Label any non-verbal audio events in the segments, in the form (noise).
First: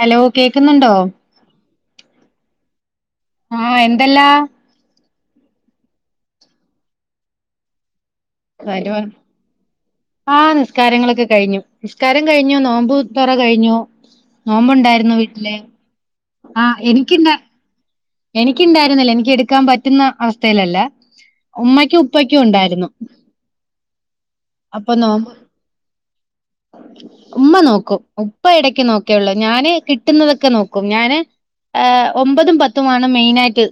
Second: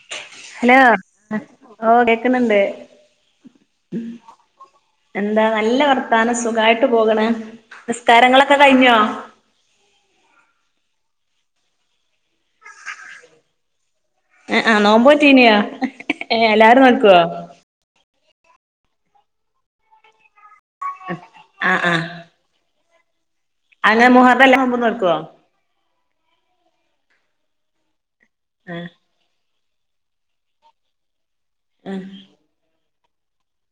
Hello hello കേക്കുന്നുണ്ടോ ഓഹ് കേക്ക്ണ് ണ്ട്. ആഹ് എന്തെല്ലാ എന്താ നല്ല വർത്താനം സുഖായിട്ട് പോകണ് നിസ്കാരങ്ങളൊക്കെ കഴിഞ്ഞോ. ആഹ് നിസ്കാരങ്ങളൊക്കെ കഴിഞ്ഞു നിസ്കാരം കഴിഞ്ഞു നോമ്പു തുറ കഴിഞ്ഞു. ആഹ് ആഹ് നോമ്പോ നോമ്പുണ്ടായിരുന്നു വീട്ടില് തീനിയോ ഏഹ് എല്ലാരും നോക്കുവോ. എനിക്കുണ്ടായിരുന്നല്ലേ എനിക്ക് എടുക്കാൻ പറ്റുന്ന അവസ്ഥയിലല്ല ആ ഉമ്മക്കും ഉപ്പക്കും ഉണ്ടായിരുന്നു. അങ്ങെ മുഹറ എല്ലാം നോമ്പ് നോക്കോ ഉമ്മ നോക്കും ഉപ്പ ഇടക്ക് നോക്കേള്ളൂ ഞാന് കിട്ടുന്നതൊക്കെ നോക്കും ഞാന് ഏഹ് ഒമ്പതും പത്തുംമാണ് മെയിനായിട്ട്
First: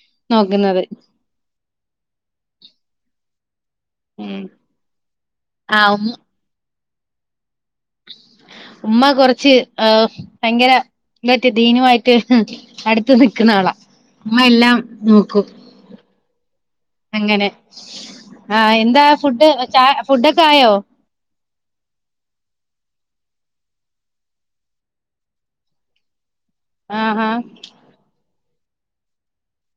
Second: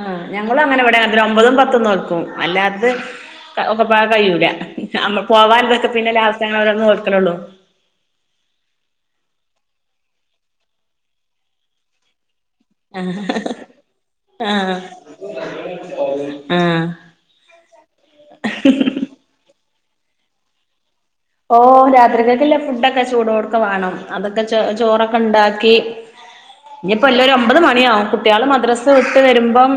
ആഹ് ഞങ്ങള് അങ്ങനെ നോക്കുന്നത് ഇവിടെ അതി ഒമ്പതും പത്തും നോക്കും അല്ലാത്ത ഒക്ക പോവാൻ ഉം കഴിയൂല നമ്മ പോവാൻ ഇതൊക്കെ ആഹ് ഉമ്മ പിന്നെ ലാസ്റ്റ് അങ്ങന ഓരോന്ന് കൊടുക്കലുള്ളൂ ഉമ്മ കുറച്ച് ആഹ് ഭയങ്കര എന്തറിയാ ദീനുമായിട്ട് അടുത്ത് നിക്കുന്ന ആളാ ഇമ്മ എല്ലാം നോക്കും ആഹ് അങ്ങനെ ആഹ് എന്താ ഫുഡ് ച ഫുഡൊക്കെ ആയോ ഓഹ് രാത്രിക്കല്ലേ ഫുഡൊക്കെ ചൂടോട്ക്ക വാണം അതൊക്കെ ചോ ചോറൊക്കെ ഇണ്ടാക്കി ഇനിയിപ്പോ വല്ല ആഹാ ഒരു ഒമ്പത് മണിയാവും കുട്ടിയൊള് മദ്രസ് വിട്ട് വരുമ്പം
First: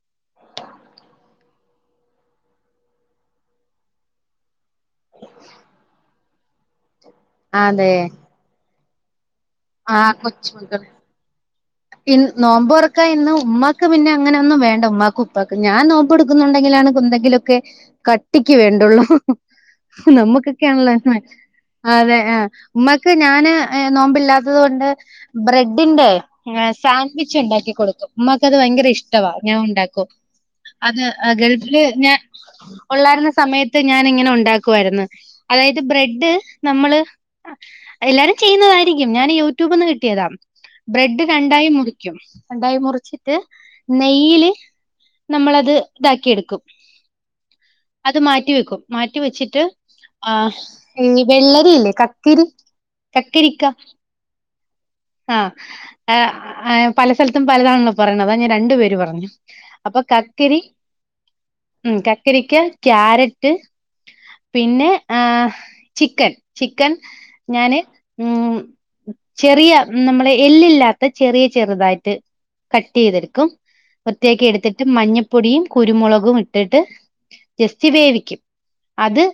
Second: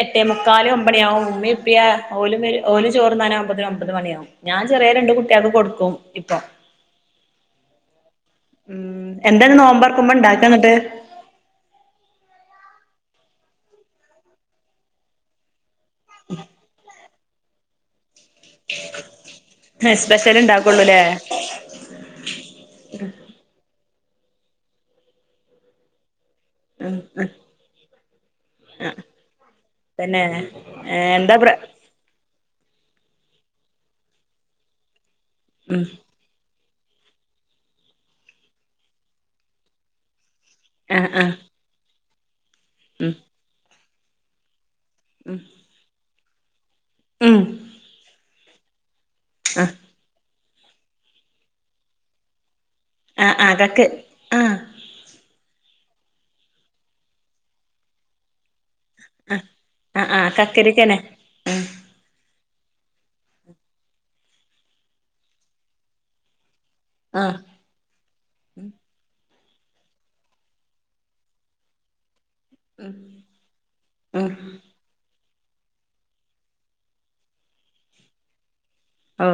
എട്ടേ മുക്കാലും ഒമ്പണിയാവും ഉമ്മീംപ്പയും ഓലും ഓൽ ചോറ്ന്നാനാവുമ്പോത്തിന് ഒമ്പത് മണിയാവും ഞാൻ ചെറിയ രണ്ട് കുട്ടിയോക്ക് കൊടുക്കും ഇപ്പം അതെ ഉം എന്താണ് നോമ്പർക്കുമ്പോ ഇണ്ടാക്ക എന്നിട്ട് ഇന്ന് നോമ്പർക്കാൻ ഇന്ന് ഉമ്മാക്ക് പിന്നെ അങ്ങനെ ഒന്നും വേണ്ട ഉമ്മാക്കും പ്പാക് ഞാൻ നോമ്പ്എടുക്കുന്നുണ്ടെങ്കിലാണ് എന്തെങ്കിലോക്കെ ക കട്ടിക്ക് വേണ്ടുള്ളൂ സ്പെഷ്യൽ ഇണ്ടാക്കുള്ളൂല്ലേ നമ്മുക്കൊക്കെയാണല്ലോ അതെ ആ ഉമ്മാക്ക് ഞാന് നോമ്പില്ലാത്തത് കൊണ്ട് ബ്രെഡിന്റെ ഏഹ് ഉം ഉം സാൻവിച് ഉണ്ടാക്കി കൊടുക്കും ഉമ്മാക്ക് അത് ഭയങ്കര ആ ഇഷ്ടവാ ഞാൻ ഉണ്ടാക്കും തന്നെ അത് എന്താ പ്ര ഗൾഫില് ഞാൻ ഉള്ളായിരുന്ന സമയത്ത് ഞാൻ ഇങ്ങനെ ഉണ്ടാക്കുവായിരുന്നു അതായത് ഉം ബ്രെഡ് നമ്മള് എല്ലാരും ചെയ്യുന്നതായിരിക്കും ഞാൻ യൂട്യൂബ്ന്ന് കിട്ടിയതാ ആ ബ്രെഡ് ആ രണ്ടായി മുറിക്കും രണ്ടായി ഉം മുറിച്ചിട്ട് നെയ്യിൽ ഉം നമ്മളത് ഇതാക്കി എടുക്കും ഉം അത് മാറ്റി വെക്കും മാറ്റി വെച്ചിട്ട് ആ ആഹ് ഇഞ് വെള്ളരില്ലേ കക്കരി ആ ആ കക്കരിക്ക കക്ക് ആ ആ ഏഹ് പല സ്ഥലത്തും പലതാണല്ലോ പറയണത് അതാ ഞാൻ രണ്ടുപേരും പറഞ്ഞു ആ അപ്പൊ ആ ആ കക്കരി കക്കരിക്കനെ ഉം കക്കരിക്ക കാരറ്റ് പിന്നെ ഏഹ് ചിക്കൻ ചിക്കൻ ആഹ് ഞാന് ഉം ചെറിയ നമ്മുടെ എല്ലില്ലാത്ത ചെറിയ ചെറുതായിട്ട് കട്ട്യ്തെടുക്കും ഉം വൃത്തിയാക്കി എടുത്തിട്ട് മഞ്ഞപ്പൊടിയും കുരുമുളകും ഇട്ടിട്ട് ജസ്റ്റ് വേവിക്കും അത് ഓ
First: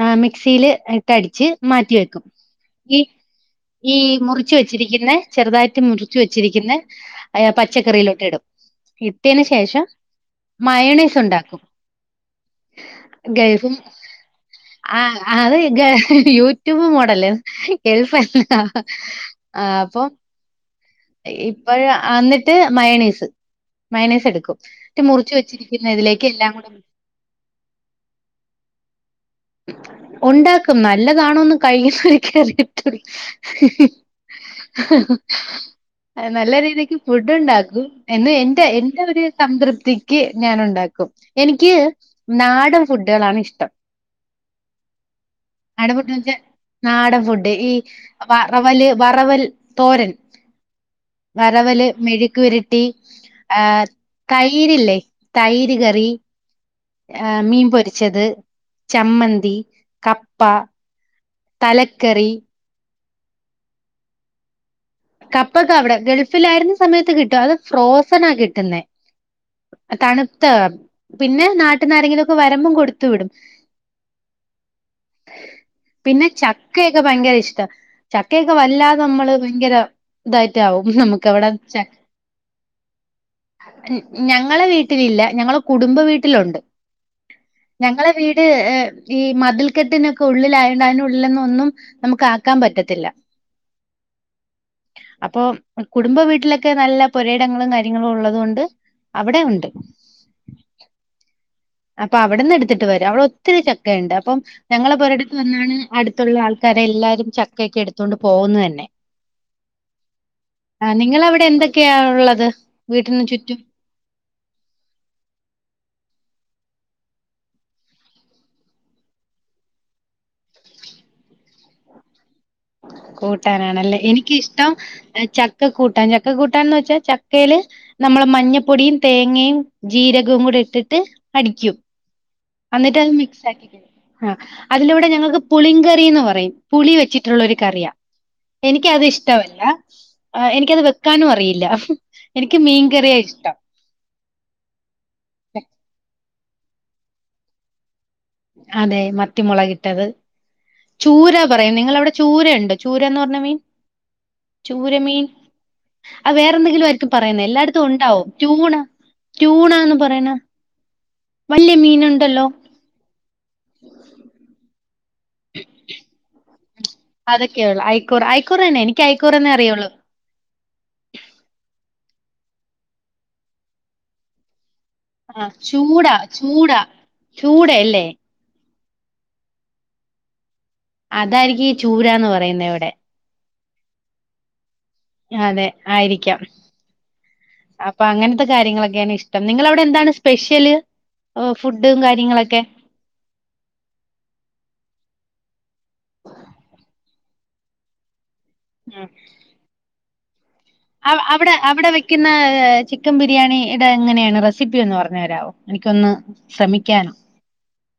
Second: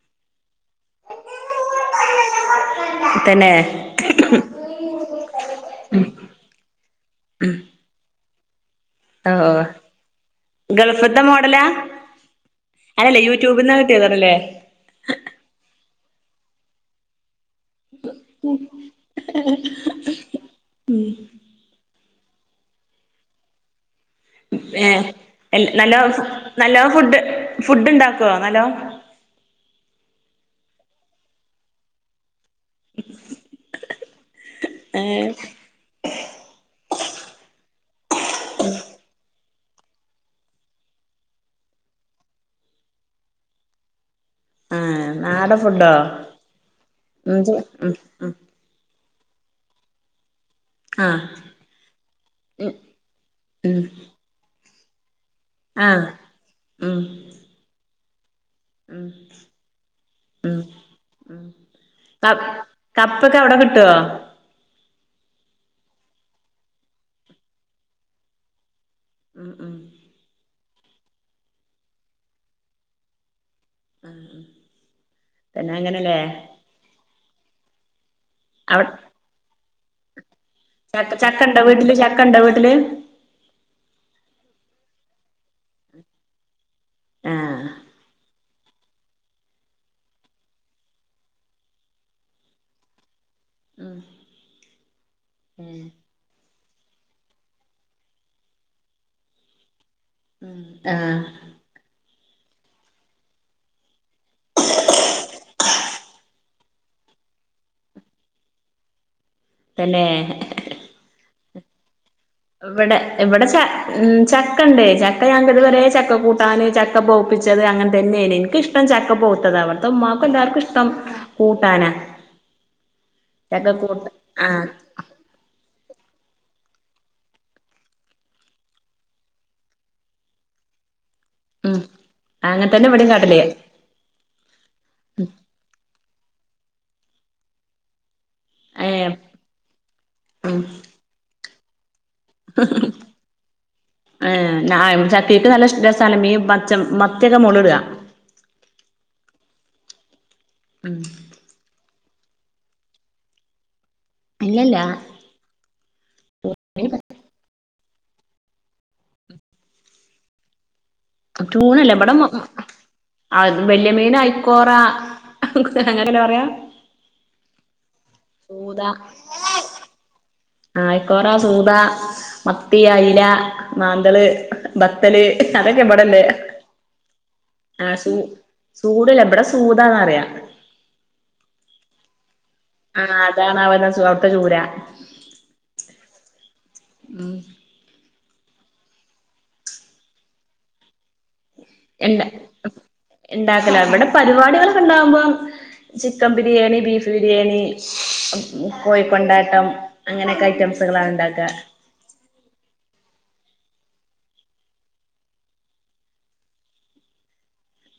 ഏഹ് മിക്സിൽ ഇട്ടടിച്ച് മാറ്റി വെക്കും ഈ തന്നെ ഈ മുറിച്ച് വെച്ച ചിരിക്കുന്ന ചെറുതായിട്ട് മുറച്ച് വെച്ചിരിക്കുന്ന ഏഹ് പച്ചക്കറിയിലോട്ട് ഇടും ഓ ഇട്ടയ്ന് ഓ ശേഷം മയോണീസ് ഉണ്ടാക്കും അതല്ലേ ഗൾഫും യൂട്യൂബ്ന്ന് കിട്ടിയതാണല്ലേ ആഹ് അത് യൂട്യൂബ് മോഡല് ഗൾഫല്ലേ ആഹ് അപ്പൊ ഇപ്പോഴ അന്നിട്ട് മയണീസ് മയണീസ് എടുക്കും ഏ ക്കും ന്നട്ട് മുറിച്ച് വെച്ചിരിക്കുന്ന ഇതിലേക്ക് എല്ലാം കൂടെ ഫുഡ്‌ ഫുഡ് ഉണ്ടാക്കോ നല്ലോം ഉണ്ടാക്കും നല്ലതാണോന്ന് കഴിചോക്കിയാൽ അറിയാ ഏ (unintelligible) നല്ല രീതിക്ക് ഫുഡ് ഉണ്ടാക്കും എന്നും എന്റെ എന്റെ ഒരു സംതൃപ്തിക്ക് ഞാൻ ഉണ്ടാക്കും എനിക്ക് നാടൻ ഫുഡ്‌കള്ളാണ് ഇഷ്ടം ആഹ് നാടൻ നാടൻ ഫുഡോ ഫുഡ് വെച്ച നാടൻ ഉം ഫുഡ് ഈ ഉം ഉം വറവല് വറവൽ തോരൻ ആഹ് വറവല് മെഴുക്കു വെരട്ടി ഉം ഏഹ് തൈരില്ലേ തൈര് ആ കറി ഉം ആ മീൻ പൊരിച്ചത്. ഉം ചമ്മന്തി, കപ്പ, ഉം തലക്കറി. കപ്പൊക്കെ എവിടെ കിട്ടുവോ കപ്പക്ക അവിടെ ഗൾഫിൽ ആയിരുന്ന സമയത്ത് കിട്ടും അത് ഫ്രോസണ കിട്ടുന്നേ ഉം ഉം തണുത്ത പിന്നെ നാട്ടന്നാരങ്കിലുംക്കെ വരമ്പും കൊടുത്തു വിടും പിന്നെ അങ്ങനെല്ലേ പിന്നെ ചക്കയൊക്കെ ഭയങ്കര ഇഷ്ട ചക്കയൊക്കെ അവ വല്ലാതെ നമ്മള് ഭയങ്കര ഇതായിട്ട ആവും ചക്ക നമുക്ക് അവിടെ ചക്കണ്ടോ വീട്ടില് ചെക് ചക്കണ്ടോ വീട്ടില് ഞങ്ങളെ വീട്ടിലില്ല ഞങ്ങളെ കുടുംബ വീട്ടിലുണ്ട്. ആ ഞങ്ങളെ വീട് ഏ ഈ മതിൽക്കെട്ടിനൊക്കെ ഉള്ളിലയണ്ട് അതിനുള്ളിൽന്ന ഒന്നും നമുക്ക് ആക്കാൻ പറ്റത്തില്ല. ഉം അപ്പൊ കുടുംബ വീട്ടിലൊക്കെ നല്ല പുരയിടങ്ങളും കാര്യങ്ങളും ഉള്ളതുകൊണ്ട്. അവിടെ ഉണ്ട്. ഉ ആഹ് അപ്പൊ അവിടെന്ന് എടുത്തിട്ട് വരും അവിടെ ഒത്തിരി ചക്കുണ്ട് അപ്പം. ഞങ്ങളപ്പോ ഒരിടത്ത് വന്നാണ് ഞങ്ങളെ പൊരിയടുത്തു നിന്നാണ്അടുത്തുള്ള ആൾക്കാരെ എല്ലാരും ചക്കൊക്കെ എടുത്തൊണ്ട് പോകന്ന് തന്നെ. തന്നെ ആ നിങ്ങളൊ അവിടെ എന്തൊക്കെയാ ഉള്ളത്. ഇവിടെ വീട്ടിന് ഇവിടെ ചുറ്റും ച ഉ ചക്ക ഉണ്ടേ ചക്ക ഞൻക്ക്തുവരെ ചക്ക കൂട്ടാന് ചക്ക പഴുപ്പിച്ചത് അങ്ങനെ തന്നെയ എനിക്കിഷ്ടം ഷ്ടം ചെക്ക പോത്തത് അവിടത്തെ ഉമ്ക്കും എല്ലാവർക്കും ഇഷ്ടം കൂട്ടാന്. കൂട്ടാനാണല്ലേ എനിക്കിഷ്ടം. ച ചക്ക കൂട്ടൻ ചക്ക കൂട്ടാൻന്ന് വെച്ചാൽ ചക്കയില്. നമ്മള് മഞ്ഞപ്പൊടിയും തേങ്ങയും ജീരകവും കൂടി ഇട്ടിട്ട് അടിക്കും ഉം അങ്ങനെ തന്നെ എന്നിട്ട് ഇവിടെയും അത് കാട്ടല് മിക്സ് ആക്കി ആ അതിലൂവിടെ ഞങ്ങൾക്ക് പുളികറിന്ന് പറയും പുളി വെച്ചിട്ടുള്ള ഒരു കറിയാ എനിക്കത് ഏഹ് ഇഷ്ടമല്ല ഉം എനിക്കത് വെക്കാനും അറിയില്ല. എനിക്ക് മീൻ കറിയ ഇഷ്ടം. ചക്കക്ക് നല്ല രസലം മിൻ ഈ പച്ച മത്തിയൊക്കെ മുള് ഇട അതെ മത്തിമുളകിട്ടത് ഉം ചൂര പറയാ നിങ്ങളവിടെ ചൂരുണ്ട് ചൂരന്ന് പറഞ്ഞ മീൻ ഇല്ലല്ല ചൂര മീൻ അ വേറെ എന്തെങ്കിലും ആയിരിക്കും പറയുന്ന എല്ലായിടത്തും. ഉണ്ടാവും ചൂണ ചൂണന്ന് പറയണ വലിയ മീൻ ഉണ്ടല്ലോ അത് വല്യ മീനയിക്കോറ അങ്ങനെയല്ലാം പറയാ അതൊക്കെയ ഉള്ള ആക്കൂറ അഐക്കൂർ താണ് എനിക്ക്യക്കൂർന്നെ അറിയുള്ളൂ ആയക്കോറ, സൂത, മത്തി, അയില, മാന്തള്, ബത്തല്, ആഹ് ചൂടാ അതൊക്കെവിടല്ലേ ചൂടാ ചൂടയല്ലേ ആസു സൂടല്ല എവിടെ സൂദാന്ന്റിയ അതായിരിക്കും ഈ ചൂരന്ന് പറയുന്ന ഇവിടെ ആഹ് അതാണ് അവന്ന അവിത്ത ചൂര അതെ ആയിരിക്കാം. ഉ അപ്പൊ അങ്ങനത്തെ കാര്യങ്ങളൊക്കെയാണ് ഇഷ്ടം നിങ്ങള അവിടെ എന്താണ് സ്പെഷ്യല്. ഓഹ് ഫുഡും എ കാര്യങ്ങളൊക്കെ ഉണ്ടാക്കല ഇവിടെ പരിപാടികൾൊക്കെ ഉണ്ടാവുമ്പോം. ചിക്കൻ ബിരിയാണി ബീഫ് ബിരിയാണി, ഉം കോഴിക്കൊണ്ടാട്ടം, അങ്ങനെയൊക്കെ ഐറ്റംസ്. അവിടെ അവിടെ വ ക്കുന്ന ചിക്കൻ ബിരിയാണി ഇടെ എങ്ങനെയാണ് റെസിപ്പി ഒന്ന് പറഞ്ഞഞ് തരാവോ എനിക്കൊന്ന്. ശ്രമിക്കാൻ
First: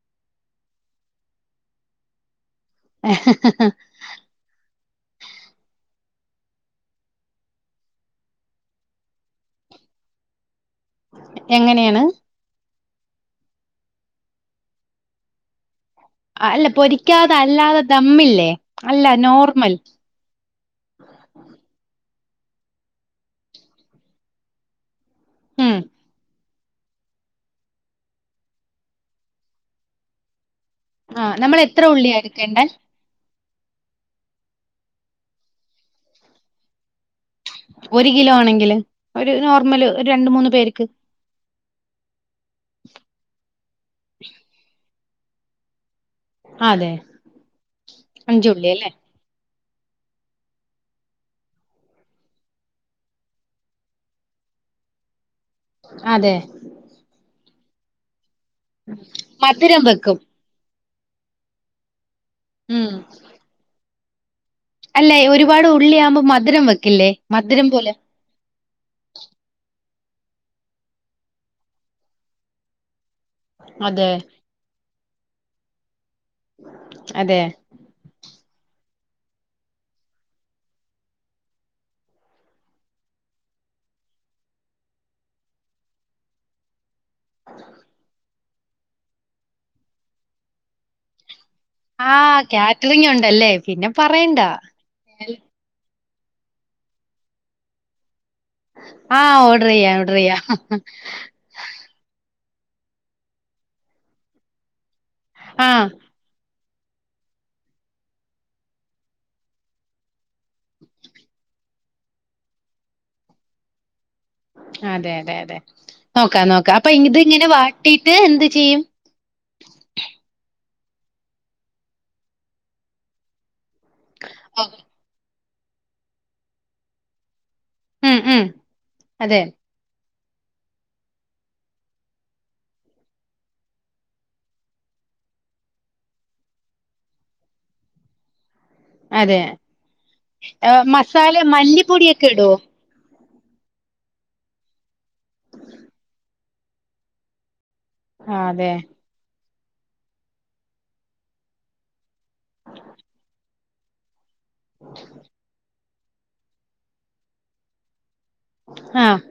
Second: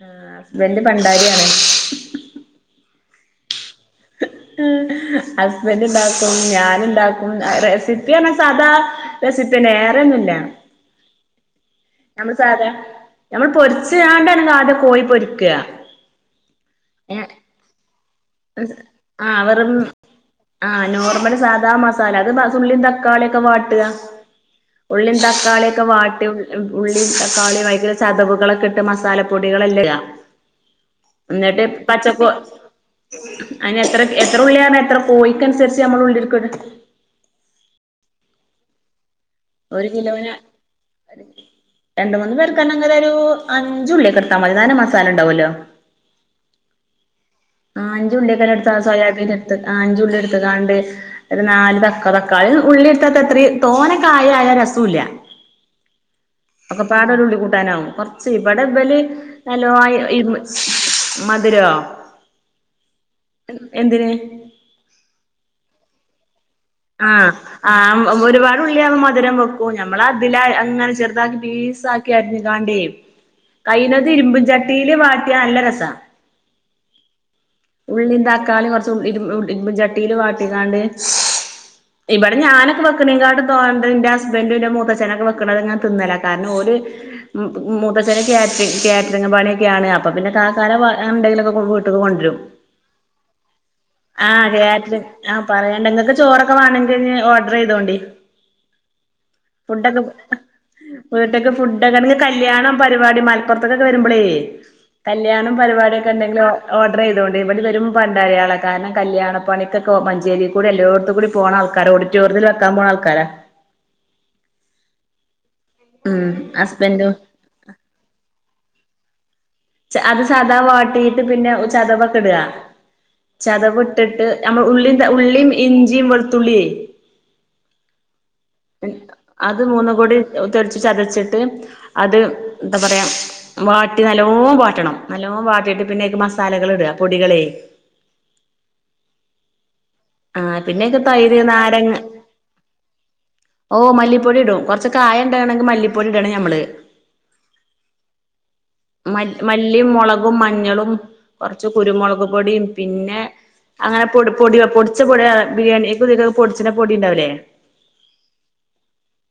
ആഹ് ഹസ്ബൻറ്റ് പണ്ടാരിയാണ് ഏ ഹ്ഹ് ഹസ്ബൻഡ്ണ്ടാക്കും ഞാന ഉണ്ടാക്കും റെസിപ്പിയണ സാധാ റെസപ്പി തന്നെ വേറെ ഒന്നുംല്ല എങ്ങനെയാണ് നമ്മ സാധ നമ്മൾ പൊരിച്ച് ങ്ങാണ്ട ല്ലാണ്ട് കോഴി പൊരിക്കുക അല്ല ഏ പൊരിക്കാതെ അല്ലാതെ ദമ്മില്ലേ അല്ല ആഹ് വെറും നോർമൽ ആഹ് നോർമൽ സാധാ മസാല അത് ഉള്ളിംതക്കാളിയ ഒക്കെ വാട്ടുക ഉള്ളീം ഉം തക്കാളിയൊക്കെ വാട്ടും ഉള്ളി തക്കാളിയ വൈക്കുന്ന ചതവുകളൊക്കെ ഇട്ട് മസാലപ്പൊടികളെല്ലാം ഇടുക ആഹ് നമ്മൾ അന്നിട്ട് എത്ര ഉള്ളിയാ പച്ചക്ക് എടുക്കേണ്ടേ അതിന് എത്ര എത്ര ഉള്ളിയാണ് എത്ര കോയ്ക്ക അനുസരിച്ച് നമ്മൾ ഉള്ളിരിക്കത് ഒരു കിലോ ആണെങ്കില് ഒരു ഒരു നോർമല് രണ്ട കിലോന് മൂന്ന് പേർക്ക് രണ്ട് മൂന്ന് പേർക്കണെങ്കില് ഒരു അഞ്ച് ഉള്ളിലൊക്കെ എടുത്താ മതി നല്ല മസാല ഉണ്ടാവുമല്ലോ അതെ ആഹ് അഞ്ചുള്ളി എടുത്തയാക്ക സൊയാബീന് എടുത്ത് അഞ്ചുള്ളി എടുത്ത്ക്കാണ്ട് ഒരു നാല് താ തക്കാളി ഉള്ളി എടുത്താത്ത അത്രയും തോന കായായ രസല്ല അതെ ഒക്കെ പാട ഒരുള്ളി കൂട്ടാനാവും കൊറച്ച് ഇവിടെ ഇല് നല്ലോ മധുരം വെക്കും മധുരോ മം എന്തിന് അല്ലേ ഒരുപാട് ഉള്ളിയാവുമ്പോൾ മധുരം വെക്കും ആ ഹ്ആഹ് ഒരുപാട് ഉള്ളിയകുമോ മധുരം വെക്കും മ്മള അതില അങ്ങനെ ചെറുതാക്കി പീസ ആക്കി അരിഞ്ഞു കാണ്ടേയും കൈനത് അതെ ഇരുമ്പും ചട്ടിയില് വാട്ടിയ നല്ല രസ അതെ ഉള്ളി തക്കാളി കുറച്ച് ഇരുമ്പും ചട്ടിൽ വാട്ടിക്കാണ്ട് ഇവിടെ ഞാനൊക്കെ വെക്കണെ കാട് തോണ്ട എന്റെ ഹസ്ബൻഡും എന്റെ മൂത്തച്ഛനൊക്കെ വെക്കണങ്ങനെ തിന്നലില്ല കാരണം ഓന് മുത്തച്ചന കാറ്റ കാറ്ററിങ്ങ് പണിയൊക്കെയാണ് അപ്പൊ പിന്നെ കാക്കഎന്തെിലൊക്കെ കൊ ആഹ്കാറ്ററിങ് ഉണ്ടല്ലേ പിന്നെ പറയണ്ടാ ആഹ് കാറ്ററിംഗ് ആഹ് പറയണ്ട നിങ്ങൾക്ക് ചോറൊക്കെ വേണമെങ്കിൽ ഓർഡർ ചെയ്തോണ്ടി ആഹ് ഓഡർ ചെയ്യാം ഓർഡർ ചെയ്യാം ണെങ്കിൽ കല്യാണം പരിപാടി മലപ്പുറത്തക്കൊക്കെ വരുമ്പോളേ കല്യാണം ആഹ് പരിപാടിയൊക്കെ ഉണ്ടെങ്കിലോ ഓർഡർ ചെയ്തൊണ്ട് ഇവിടെ വരും പണ്ടരയാളാണ് കാരണം കല്യാണപ്പണിക്കൊ മഞ്ചേരിൽ കൂടി എല്ലോടത്തും കൂടി പോണ ആൾക്കാര ഓഡിറ്റോറിയത്തിൽ വക്കാൻ പോണ ആൾക്കാരാ അതെ അതെ അതെ ഉം നോക്കാം നോക്കാം അപ്പൊ ഹസ്ബൻഡും ഇത് ഇങ്ങനെ വാട്ടീട്ട് എന്ത് ചെയ്യും അത് സാദാ വാട്ടിട്ട് പിന്നെ ചതവൊക്കെ ഇടുക ചതവ് ഇട്ടിട്ട് നമ്മൾ ഉ ഉള്ളിയും ഇഞ്ചിയും വെളുത്തുള്ളിയേ മം മം അത് മൂന്നുകൂടി തൊടിച്ച് ചതച്ചിട്ട് അത് എന്താ പറയാ വാട്ടി നല്ലോ വാട്ടണം നല്ലോ വാട്ടിയിട്ട് പിന്നെക്ക് മസാലകൾ ഇടുക പൊടികളെ അതെ ആ പിന്നേക്ക് മസാല തൈര് നാരങ്ങ മല്ലിപ്പൊടിയൊക്കെ ഇടുവോ ഓ മല്ലിപ്പൊടിഇടും കുറച്ച് കായം ഉണ്ടണമെങ്ക മല്ലപ്പൊടി ഇടണം ഞമ്മള് ആഹ് അതെ മല്ലി മല്ലിം മൊളകും മഞ്ഞളും കൊറച്ച് കുരുമൊളക് പൊടിയും പിന്നെ അങ്ങനെ പൊട പൊടിച്ച പൊട ബിരിയാണിക്കും ഇതിക്കും പൊടിച്ച പൊടി ഇണ്ടാവൂല്ലേ ആഹ്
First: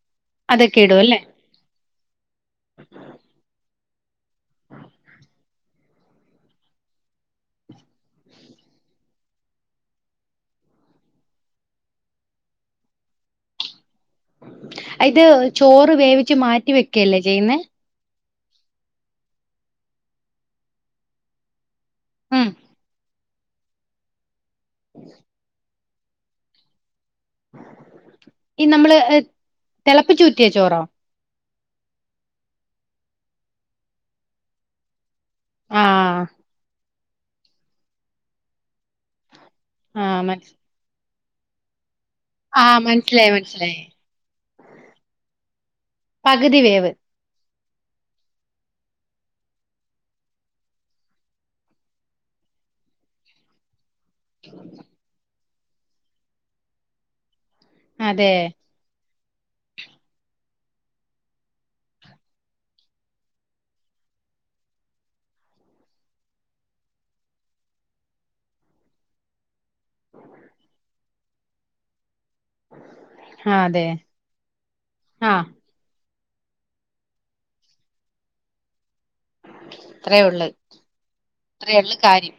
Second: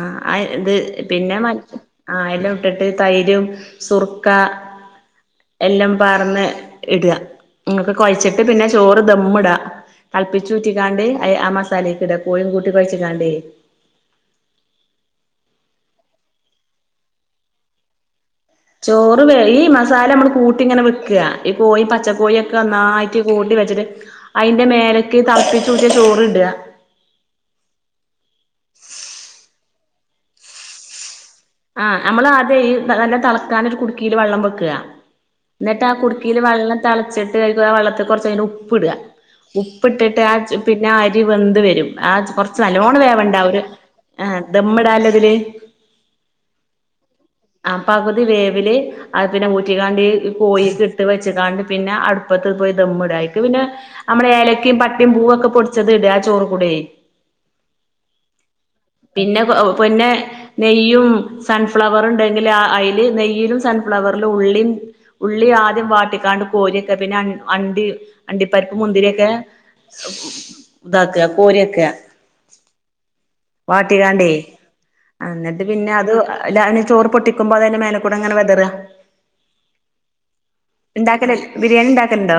ആഹ് ഇത് അതൊക്കെ ഇടും അല്ലേ പിന്നെ ആ എല്ലാം ഇട്ടിട്ട് തൈരും സുർക്ക എല്ലാം പർന്ന് ഇടാ ഇങ്ങൾക്ക് കൊഴച്ചിട്ട് പിന്നെ ചോറ് ദമ്മിടാ തൾപ്പിച്ചൂറ്റിക്കാണ്ട് അയ് ആഹ് മസാലേക്കിടാ കോഴും കൂട്ടി കൊയ്ച്ചിക്കാണ്ടേ ഇത് ചോറ് വേവിച്ച് മാറ്റി വെക്കല്ലേ ചെയ്യുന്നേ ചോറ് വേ ഈ മസാലമ്മള് കൂട്ടിങ്ങനെ വെക്ക ഈ കോഴി ഉം പച്ചക്കോയൊക്കെന്നായി റ്റ് കൂട്ടി വെച്ച്ട്ട് അയ്ന്റെ മേലക്ക് തൾപ്പിച്ചൂറ്റിയ ചോറ്ട ഈ നമ്മള് തെളപ്പിച്ചൂറ്റിയ ചോറോ ആഹ് ഞമ്മളാദ്യം ഈ നല്ല തളക്കാനൊരു കുട്ക്കേല് വള്ളം വെക്ക ന്നട്ടാ ആഹ് കുട്ക്കീല് വള്ളം തൾച്ചിട്ട് അയ്ക്കാ ആ വള്ളത്ത്ക്ക് കൊർച്ചയ്ടഞ്ഞ്ട്ട് ഉപ്പിട ആഹ് ഉപ്പ്ട്ടിട്ട് ആ മനസ് പിന്നെ അരി വെന്ത് വെരും ആ കൊർച്ച് ആഹ് നല്ലോണം മനസ്സിലായി വേവണ്ട ഒരു മനസ്സിലായി ആഹ് ദമ്മിടാല്ലതില് പകുതി വേവ് ആഹ് പകുതി വേവില് അഹ്പിന്നെ ഊറ്റിക്കാണ്ട് കോയീക്ക്ട്ട് വെച്ച്ക്കാണ്ട് പിന്നെ അടു പ്പത്ത് പോയ് ദമ്മ്ട അയ്ക്ക് പിന്നെ ഞമ്മള ഏലക്കിം പട്ടിം പൂവൊക്കെ പൊട്ച്ചത് ഇട ആ ചോറ്ക്കൂടെയ് അതെ പിന്നെ കൊ പൊന്നെ നെയ്യും സൺഫ്ലവറ്ണ്ടെങ്കില് അയ്ല് നെയ്യിലും സൺഫ്ലവർലും ഉള്ളിം ഉള്ളി ആദ്യം വാട്ടിക്കാണ്ട് കോര്യക്ക പിന്നെ അണ്ടി അണ്ടിപ്പരിപ്പും മുന്തിര്യക്കെ താക്ക കോര്യക്ക ആഹ് അതെ വാട്ടികാണ്ടേ ആഹ് ന്ന പിന്നെ അത് ല ചോറ് പൊട്ടിക്കുബോ അത്അയിന്റെ മേലക്കൂടങ്ങനെ വെതറ അത്രേ ഉള്ളു ണ്ടാക്കലലെ അത്രേ ഉള്ളു കാര്യം ബിരിയാണിണ്ടാക്കൽണ്ടോ?